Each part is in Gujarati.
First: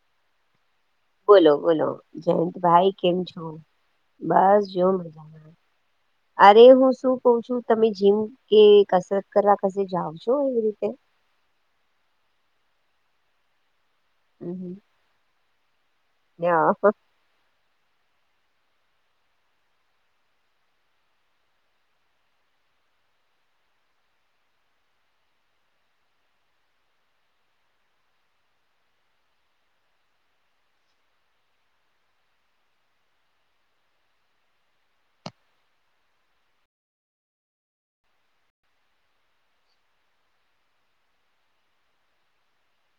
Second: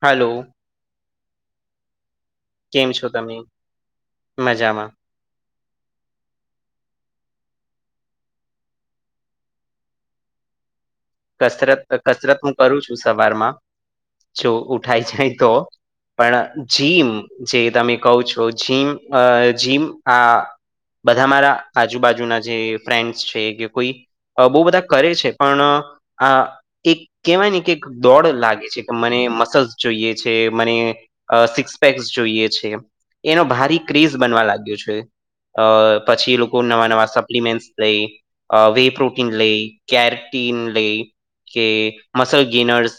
હલો બોલો બોલો જયંત ભાઈ કેમ છો બસ જો મજામાં અરે હું શું કહુ છું તમે જીમ એ કસરત કરવા કસે જાાવ છો એવી રીતે કસરત કસરત હું કરું છું સવારમાં જો હમ ઉઠાય જાય તો પણ હા, જીમ જે તમે કહો છો જીમ જીમ આ બધા મારા આજુબાજુના જે ફ્રેન્ડ્સ છે કે કોઈ બહુ બધા કરે છે પણ આ એક કેવાય કે દોડ લાગે છે કે મને મસલ્સ જોઈએ છે મને અ સિક્સપેક્સ જોઈએ છે એનો ભારી ક્રેઝ બનવા લાગ્યો છે અ પછી એ લોકો નવા નવા સપ્લિમેન્ટ લઈ વે પ્રોટીન લઈ કેરેટીન લઈ કે મસલ ગેનર્સ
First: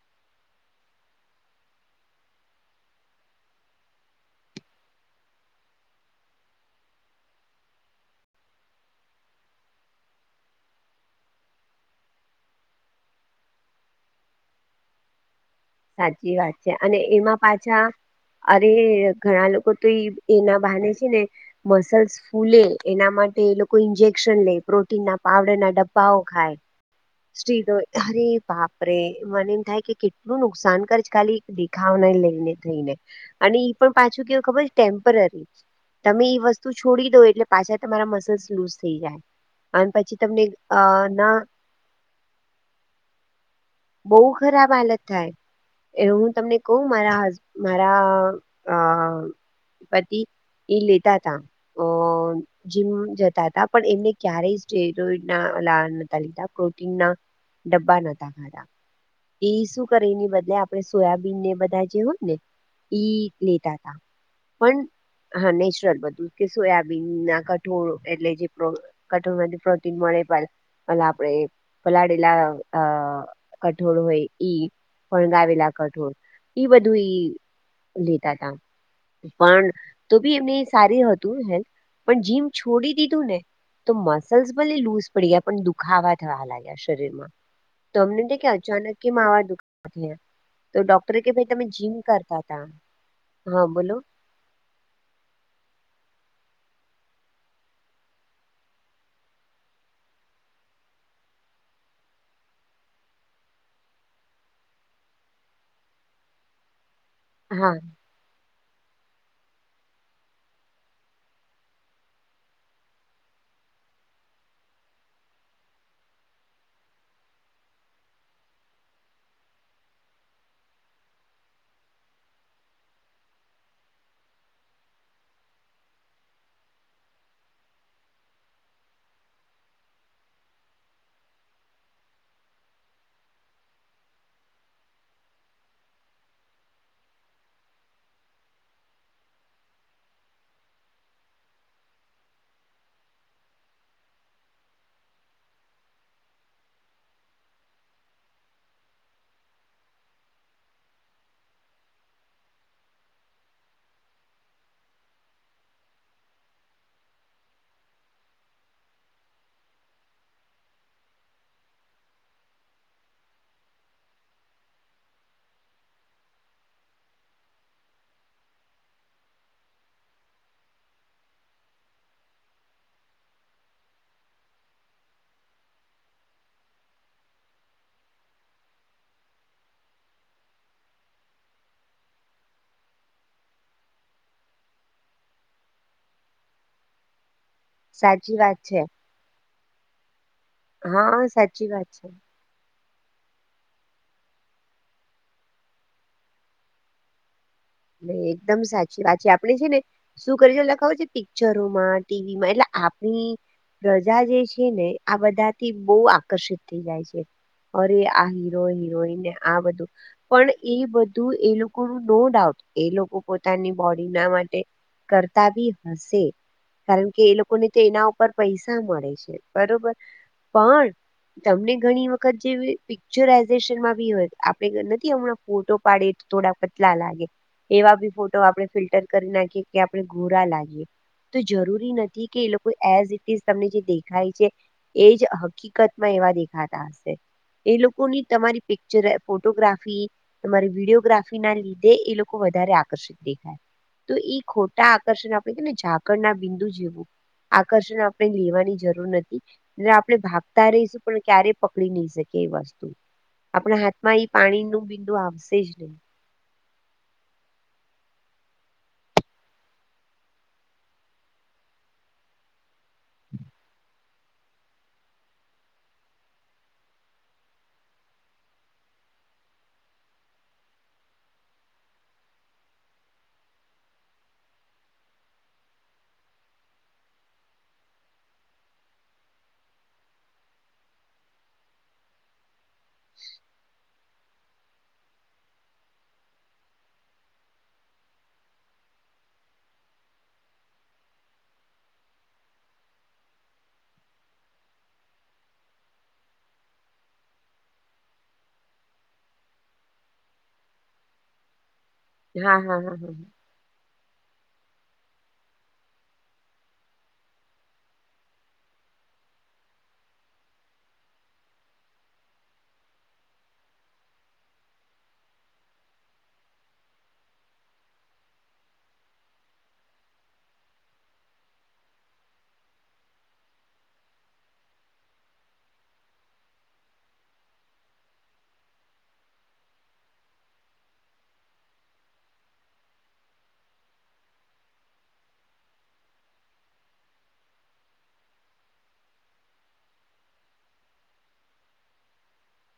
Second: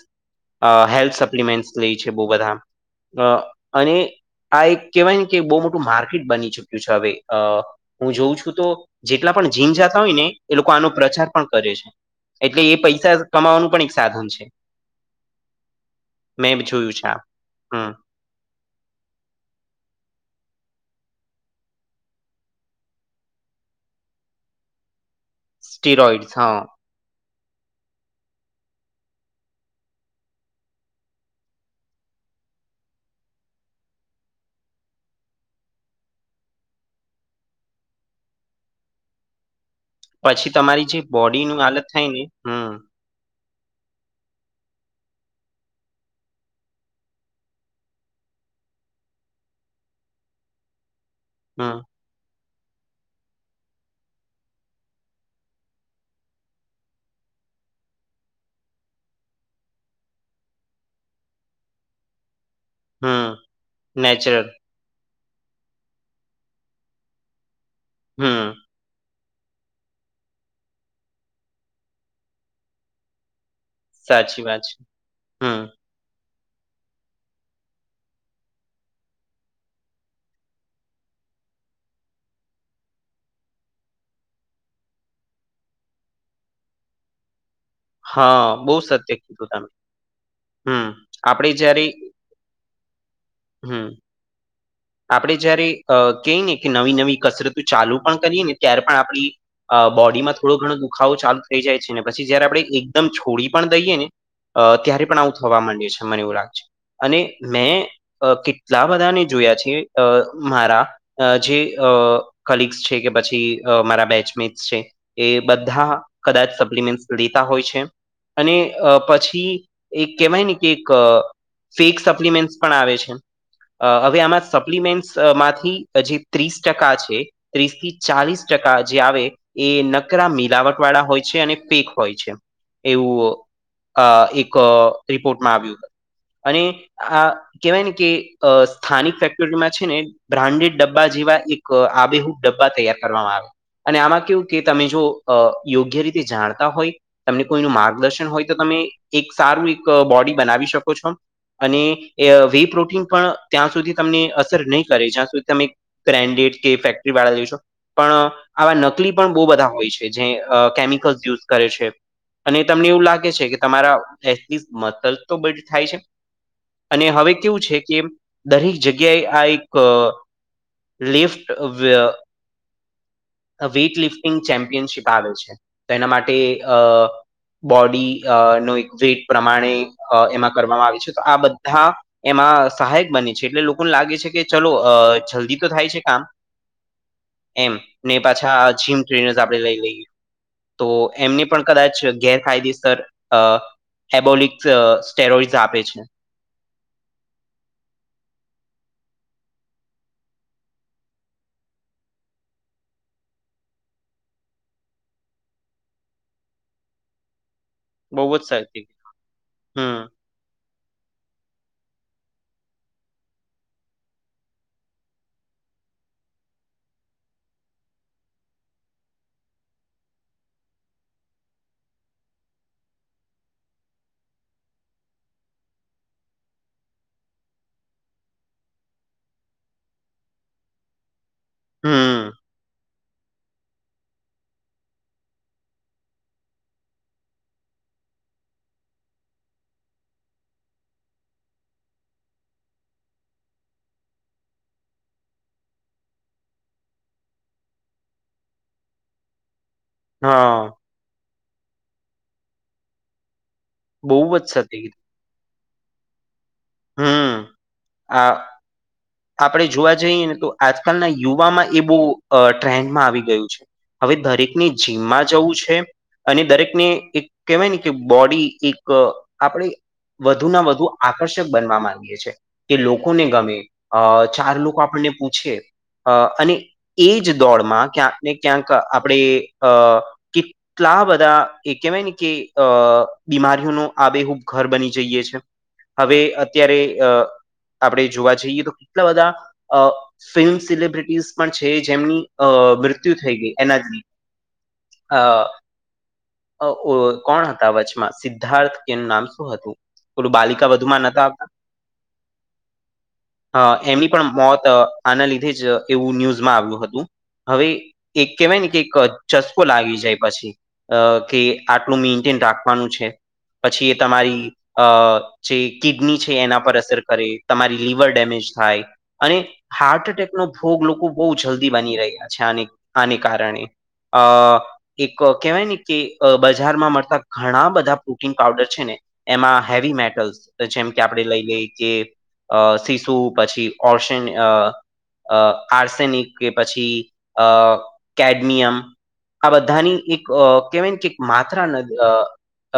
હેલ્થ સપ્લમેન્ટ લે છે બહુ બધા અને આ એક કહેવાય ને કે બહુ મોટું માર્કેટ બની ચુક્યું છે હવે, હું જોઉં છું તો જેટલા પણ જીન જાતા હોય ને એ લોકો આનો પ્રચાર પણ કરે છે એટલે એ પૈસા કમાવાનું પણ એક સાધન છે. સાચી વાત મેં છે જોયું અને આ એમાં પાછા હમ. અરે ઘણા લોકો તો એના બહાને છે ને મસલ્સ ફૂલે એના માટે એ લોકો ઇન્જેક્શન લે પ્રો ના પાવડર ના ડબ્બાઓ સ્ટીરોઈડસ ખાય. હા સ્રી અરે બાપરે મને એમ થાય કે કેટલું નુકસાન કરે છે ખાલી. દેખાવ ન લઈને થઈને અને ઈ પણ પાછું કેવું ખબર ટેમ્પરરી તમે ઈ વસ્તુ છોડી દો એટલે પાછા તમારા મસલ્સ લુઝ થઈ જાય અને પછી તમને અ તમારી જે ના બોડીનું હાલત થઈ ગઈ છે બઉ ખરાબ હાલત થાય. એ હું તમને કું મારા હ મારા પતિ એ લેતા તા હમ અ જમ જતા હતા પણ એમને ક્યારે લીધા પ્ર ડબ્બા નહોતા ખાતા એ શું કરે એની બદલે આપડણે સોયાબીન ને બધા જે હોય ને ઈ હમ લેતા હતા નેચરલ પણ હા નેચરલ બધું કે સોયાબીન ના કઠોળ એટલે જે હમ કટોર માંથી પ્રોટીન મળે પ પ આપણેે પલાડેલા કઠોળ હોય સાચી વાત ઈ છે હમ વણગાવેલા કઠોળ ઈ બધું લેતા તા પણ તો બી એમને સારી હતું હેલ્થ પણ જીમ છોડી દીધું ને તો મસલ્સ ભલે લુઝ પડી ગયા પણ દુખાવા થવા લાગ્યા શરીરમાં તો અમને કે હા બહુ અચાનક કે સત્ય માવા કીધું દુખ તમે તો હમ ડોક્ટર કે ભાઈ આપડે તમે જયારે જિમ કરતા હતા? હા હમ [inaudible] આપડણે જયારે કઈ ને કે નવી નવી કસરતો ચાલુ પણ કરીએ ને ત્યારે પણ આપણી અ બોડીમાં થોડો ઘણો દુખાવો ચાલુ થઈ જાય છે ને પછી જયારે આપણે એકદમ છોડી પણ દઈએ ને અ ત્યારે પણ આવું થવા માંડે છે મને એવું લાગશે અને હા મેં અ કેટલા બધાને જોયા છે અ મારા જે કલિગ્સ છે કે, પછી મારા બેચમેટ્સ છે. એ બધા કદાચ સપ્લિમેન્ટ લેતા હોય છે. અને પછી એક કેહેવાય ને કે એક ફેક સપ્લિમેન્ટ પણ આવે છે. હવે આમાં સપ્લિમેન્ટસ માંથી જે ત્રીસ ટકા છે ત્રીસ થી ચાલીસ ટકા જે આવે. એ નકરા મિલાવટ વાળા હોય છે અને પેક હોય છે એવું આ એક રિપોર્ટમાં આવ્યું અને આ કેહેવાય ને કે સ્થાનિક ફેક્ટરીમાં છે ને બ્રાન્ડેડ ડબ્બા જેવા એક આબેહુ ડબ્બા તૈયાર કરવામાં આવે અને આમાં કેવું કે તમે જો યોગ્ય રીતે જાણતા હોય તમને કોઈનું માર્ગદર્શન હોય તો તમે એક સારું એક બોડી બનાવી શકો છો. અને વ પ્રૂટ ત્યાં સુધી તમને અસર નહી કરે જ્યાં સુધી તમેન્ડેડ કે ફેક્ટરી વાળા જોશો પણ આવા નકલી પણ બહુ બધા હોય છે જે કેમિકલ્સ યુઝ કરે છે. અને તમને એવું લાગે છે કે તમારા મલ તો બ થાય છે. અને હવે કેવું છે કે દરેક જગ્યાએ આ એક લિફ્ટ વ વેઇટલિફ્ટિંગ ચેમ્પિયનશીપ આવે છે તો એના માટે અ બોડી અ નો એક વેટ પ્રમાણે એમાં અ કરવામાં આવે છે તો આ બધા એમાં સહાયક બને છે એટલે લોકોને લાગે છે કે ચલો જલ્દી તો થાય છે કામ એમ ને સાચી પાછા વાત છે જીમ ટ્રેનર્સ આપણે લઈ લય તો હા એમની પણ સાચી કદાચ વાત છે ગે ફાયદેસર હેબોલિક સ્ટેરોઈડ આપે છે નહી એકદમ સાચી વાતચી આપણી છે ને શું કરીશ એ ખબર છે પિક્ચરોમાં ટીવીમાં એટલે આપણી પ્રજા જે છે ને આ બધાથી બહુ આકર્ષિત થઈ જાય છે અરે બહુ આ જ હીરો સરખી હિરોઈન ને આ બધું હમ પણ એ બધું એ લોકો ન નો ડાઉટ એ લોકો પોતાની બોડી ના માટે કરતા બી હશે કારણ કે એ લોકોને તો એના ઉપર પૈસા મળે છે બરોબર પણ તમને ઘણી વખત જે પિક્ચરાઈઝેશનમાં બી હોય આપણે નથી હમણાં ફોટો પાડે થોડા પતલા લાગે એવા બી ફોટો આપણે ફિલ્ટર કરી નાખીએ કે આપણે ગોરા લાગીએ તો જરૂરી નથી હમ કે એ લોકો એઝ ઇટ ઇઝ તમને જે દેખાય છે એજ હકીકતમાં એવા દેખાતા હશે એ લોકોની તમારી પિક્ચર ફોટોગ્રાફી તમારી વિડીયોગ્રાફી ના લીધે એ લોકો વધારે આકર્ષિત દેખાય તો એ ખોટા આકર્ષણ આપણે કેને ઝાકળ ના બિંદુ જેવું આકર્ષણ આપણે લેવાની જરૂર નથી એ આપણે હા ભાગતા રહીશું પણ ક્યારે પકડી નહી શકી એ વસ્તુ આપણા બહુ હાથમાં એ જ પાણી સતી નું કીધું. બિંદુ આવશે જ નહીં હમ્મ આ આપણે જોવા જઈએ ને તો આજકાલના યુવામાં એ બહુ અ ટ્રેન્ડમાં આવી ગયું છે હવે દરેકની જીમમાં જવું છે અને દરેકને એક કહેવાય ને કે બોડી એક આપણે વધુ ના વધુ આકર્ષણ બનવા માંગે છે કે લોકોને ગમે ચાર લોકો આપણને પૂછે અ અને એ જ દોડમાં ક્યાંક ને ક્યાંક આપણે અ એટલા બધા એ કહેવાય ને કે અ બીમારીઓનું આ બેેહૂબ ઘર બની જઈએ છે હવે અત્યારે અ આપણે જોવા જઈએ તો કેટલા બધા અ ફિલ્મ સેલિબ્રિટીઝ પણ છે જેમની અ મૃત્યુ થઈ ગઈ એનાથી અ કોણ હતા વચમાં સિદ્ધાર્થ એનું નામ શું હતું પેલું બાલિકા વધુ [unintelligible] હા હા હા હા અ એમની પણ મોત આના લીધે જ એવું ન્યૂઝમાં આવ્યું હતું હવે એક કેહેવાય ને કે એક ચસ્કો લાગી જાય પછી અ કે આટલું મેન્ટેન રાખવાનું છે પછી એ તમારી અ પછી કિડની છે એના પર અસર કરે તમારી લિવર ડેમેજ થાય અને હાર્ટ એટેકનો ભોગ લોકો બહુ જલ્દી બની રહ્યા છે આ આને કારણે અ એક કેહેવાય ને કે અ બજારમાં મળતા ઘણા બધા પ્રોટીન પાવડર છે ને એમાં હેવી મેટલ્સ જેમ કે આપણે લઈ લઈ કે અ શીશુ પછી ઓર્શન અ અ આર્સેનિક કે પછી અ કેડમિયમ આ બધાની એક કેહેવાય કે એક માત્રાન અ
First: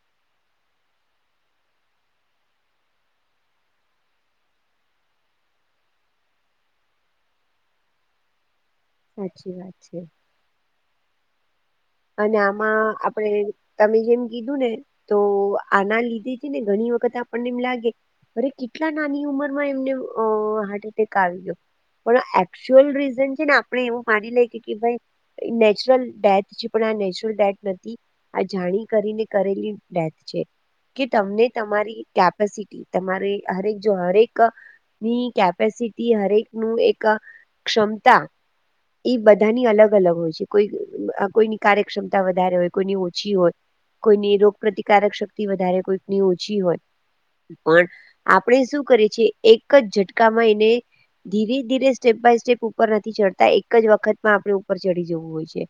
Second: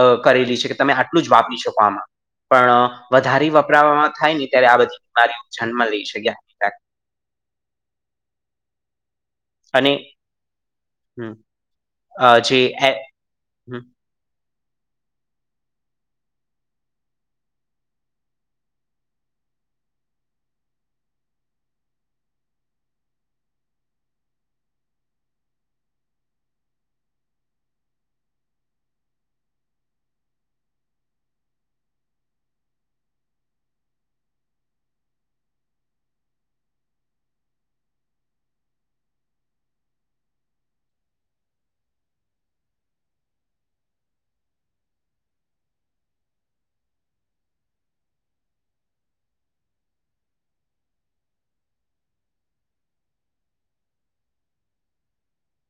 અ કરેલી છે કે તમે આટલું જ વાપરી શકો આમાં પણ વધારે વપરાવામાં થાય ને ત્યારે આ બધી બીમારીઓ જન્મ લઈ. [unintelligible] [inaudible] સાચચી વાત અને છે. હમ. અ, અને જે આમાં એ- આપણે હમ તમે જેમ કીધું ને તો આના લીધે છે ને ઘણી વખત આપણને એમ લાગે અરે કેટલા નાની ઉંમરમાં એમને હાર્ટ એટેક આવ્યો પણ એકચુઅલ રીઝન છે ને આપણે એવું માની લે ભાઈ નેચરલ ડેથ આ નેચરલ ડેથ નથી આ જાણી કરીને કરેલી ડેથ છે. કે તમને તમારી કેપેસિટી તમારે હરેક જો હરેક ની કેપેસિટી હરેક નું એક ક્ષમતા એ બધાની અલગ અલગ હોય છે કોઈ આ કોઈ કાર્યક્ષમતા વધારે હોય કોઈની ઓછી હોય કોઈની રોગ પ્ર્રતિકારક શક્તિ વધારે કોઈકની ઓછી હોય પણ આપણે શું કરીએ છેએ એક જ ઝટકામાં એને ધીરે ધીરે સ્ટેપ બાય સ્ટેપ ઉપર નથી ચડતા એક જ વખતમાં આપણે ઉપર ચડીી જવું હોય છે.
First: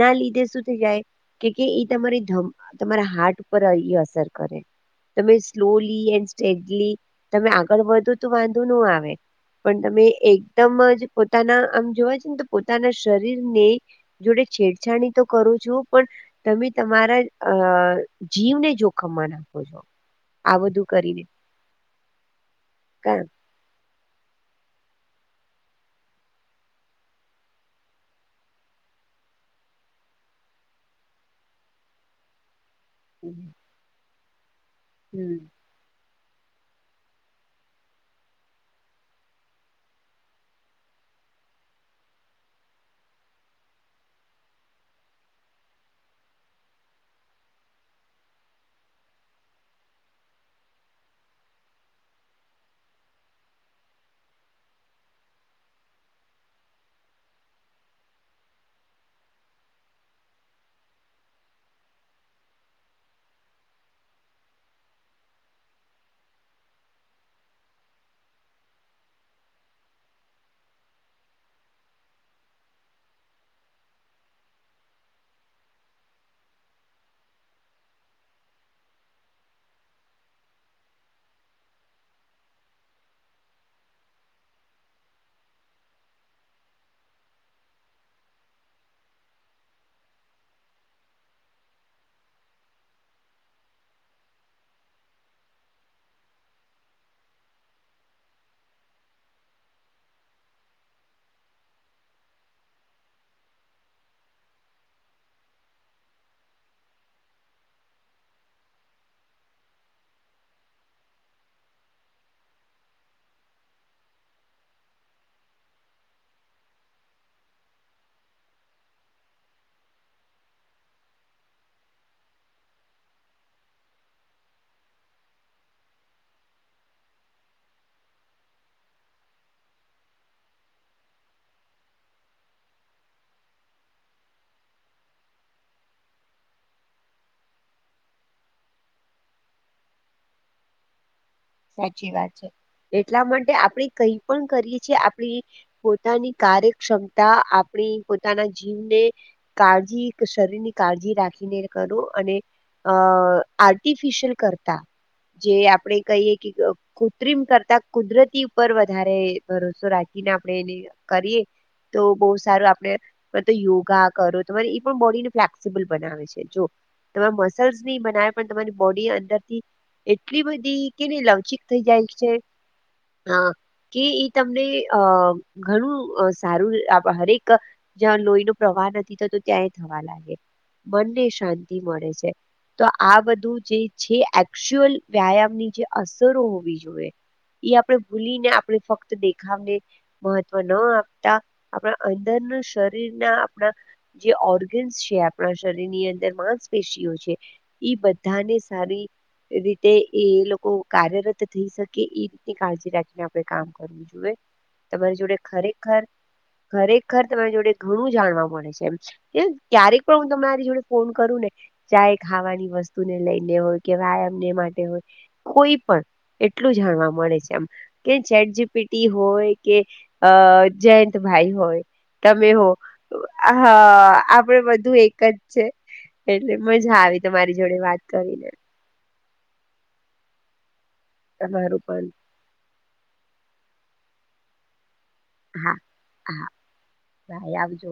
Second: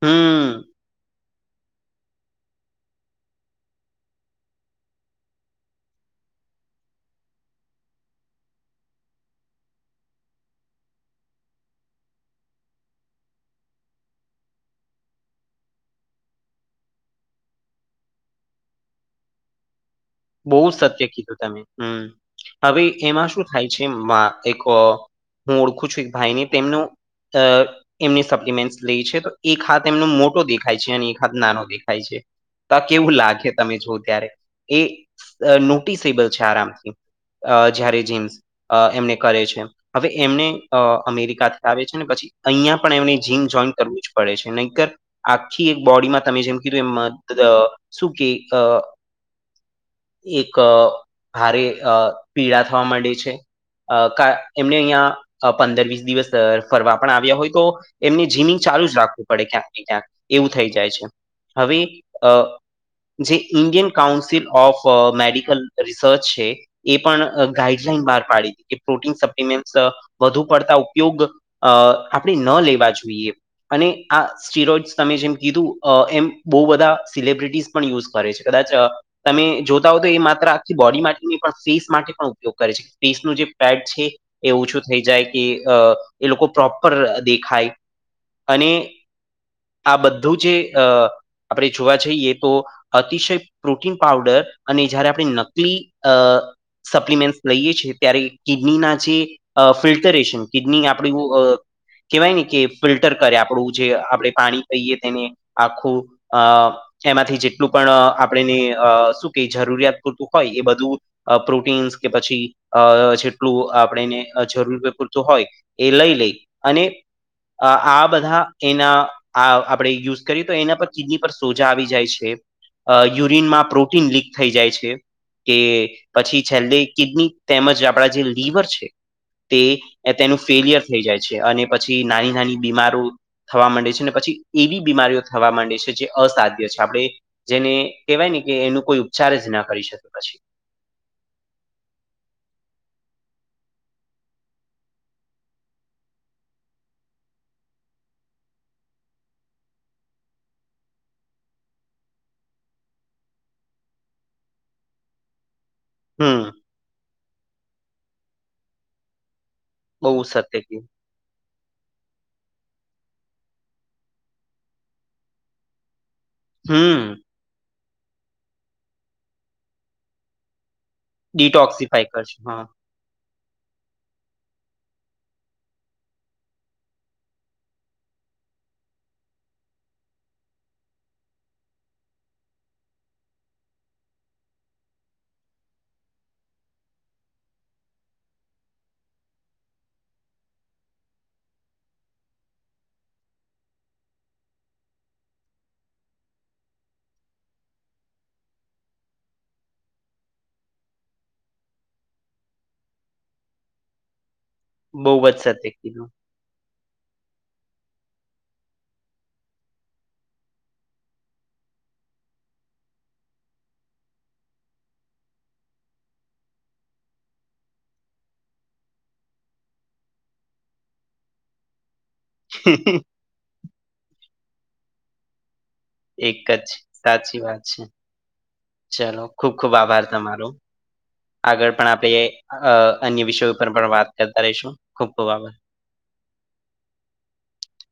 ના લીધે હમ શું થઈ જાય કે એ તમારી ધ તમારા હાર્ટ ઉપર અસર કરે. તમે સ્લોલી એ તમે આગળ વધો તો વાંધો ન આવે. પણ તમે એકદમ જ પોતાના આમ જોવા છે, ને તો પોતાના શરીર ને જોડે છેડછાણી તો કરું છું પણ તમે તમારા અ જીવને જોખમમાં નાખો છો. આ બહુ બધું સત્ય કરીને કીધું, તમે હમ હવે કામ એમાં શું થાય છે [unintelligible] હું ઓળખું છું, એક ભાઈને તેમનો અ એમની સપ્લિમેન્ટસ લે છે, તો એક હાથ એમનો મોટો દેખાય છે અને એક હાથ નાનો દેખાય છે. તો કેવું લાગે તમે જો ત્યારે એ હમ અ નોટિસેબલ છે, આરામથી જયારે જેમ્સ એમને કરે છે. હવે એમને અમેરિકાથી આવે છે, ને પછી અહીંયા પણ એમને જીમ જોઈન કરવું જ પડે છે નહીતર આખી એક બોડીમાં તમે જેમ કીધું એ શું કે એક ભારે અ પીડા થવા માંડે છે. ક એમને અહિયાયા પંદર વીસ દિવસ ફરવા પણ આવ્યા હોય, તો એમને જીમિંગ ચાલુ જ રાખવું પડે ક્યાંક ને ક્યાંક એવું થઈ જાય છે. હવે જે Indian council of medical research છે, એ પણ ગાઈડલાઈન બહાર પાડી કે પ્રોટીન સપ્લમેન્ટ વધુ પડતા ઉપયોગ અ આપણે ન લેવા જોઈએ અને આ સ્ટીરોઈડ તમે જેમ કીધું એમ બહુ બધા સિલબ્રિટીસ પણ યુઝ કરે છે, કદાચ તમે જોતા હો તો એ માત્ર આખી બોડી માટે પણ ફેસ માટે પણ ઉપયોગ કરે છે, ફેસનું જે પેડ છે એવુંછું થઈ જાય કે એ લોકો પ્રોપર દેખાય. અને આ બધું જે આપણે જોવા જઈએ તો અતિશય ન પાવડર અને જયારે આપણે નકલી સપ્લિમેન્ટ લઈએ છીએ ત્યારે કિડનીના જે અ ફિલ્ટરેશન કિડની આપણી કહેવાય ને કે ફિલ્ટર કરે આપડું જે આપણે પાણી કહીએ તેને આખું અ એમાંથી જેટલું પણ આપણે અ શું કે જરૂરિયાત પૂરતું હોય એ બધું પ્રોટીન્સ કે પછી અ જેટલું આપણેને જરૂર પૂરતું હોય એ લઈ લઈ અને આ બધા એના આ આપણે યુઝ કરીએ તો એના પર કિડની પર સોજા આવી જાય છે યુરીનમાં પ્રોટીન લીક થઈ જાય છે. કે પછી છેલ્લે કિડની તેમજ આપડા જે લિવર છે. તે તેનું ફેલિયર થઈ જાય છે, અને પછી નાની નાની બીમારો થવા માંડે છે ને પછી એવી બીમારીઓ થવા માંડે છે જે અસાધ્ય છે આપણે જેને કેહેવાય ને કે એનો કોઈ ઉપચાર જ ના કરી શકે પછી. સાચી વાત છે એટલા માટે આપણે કઈ પણ કરીએ છીએ આપણી. પોતાની કાર્યક્ષમતા આપણી પોતાના જીવને. કાળજી શરીર ની કાળજી રાખીને કરો અને અ આર્ટિફિશિયલ કરતા જે આપણે. કહીએ હમ કે કૃત્રિમ કરતા કુદરતી ઉપર વધારે ભરો તો બહુ રાજી ને સત્ય આપણે એને કીધું કરીએ તો બહ સારું આપણે બધા યોગા કરો તમારે એ પણ બોડી ને ફ્લેક્સિબલ બનાવે છે. જો હમ તમારા મસલ્સ નની બનાવે પણ તમારી બોડી અંદરથી એટલી બધી. કેની લવચિક થઇ ડિટોક્સિફાય જાય છે. કરશે હા હા કે એ તમને અ ઘણું સારું હરેક જ્યાં લોહી નો પ્રવાહ નથી થતો, ત્યા એ થવા લાગે મનને શાંતિ મળે છે. તો આ બધું જે છે એકચુઅલ વ્યાયામની જે અસરો હોવી જોઈએ. એ આપણે ભૂલી ને આપણે ફક્ત દેખાવને. મહત્વ ન આપતા આપણા અંદરનું શરીર ના આપણા. જે ઓર્ગન્સ છે આપણા શરીર ની અંદર માંસપેશીઓ છે એ બધાને સારી રીતે એ લોકો કાર્યરત થઈ શકે એ રીતની કાળજી રાખીને આપણે કામ કરવું જોઈએ બહુ તમારી જ જોડે સત્ય ખરેખર કીધું ખરેખર તમારી જોડે ઘણું જાણવા મળે છે એમ છેં એમ ક્યારેક પણ હું તમરી જોડે ફોન કરું ને ચાહે ખાવાની વસ્તુને લઈને હોય કે વ્યાયામને માટે હોય કોઈ પણ એટલું જાણવા મળે છે એમ કે ચેટ જી પી ટી હોય કે અ જયંતભાઈ હોય તમે હો હા આપણે બધું એક જ એક એટલે જ મજા આવી સાચી તમારી જોડે છે વાત કરીને ચલો ખુબ ખુબ આભાર તમારો આગળ પણ આપે અ અન્ય વિષયો ઉપર પણ વાત કરતા રહીશું ખુબ ખુબ આભાર હા હા બાઈ આવજો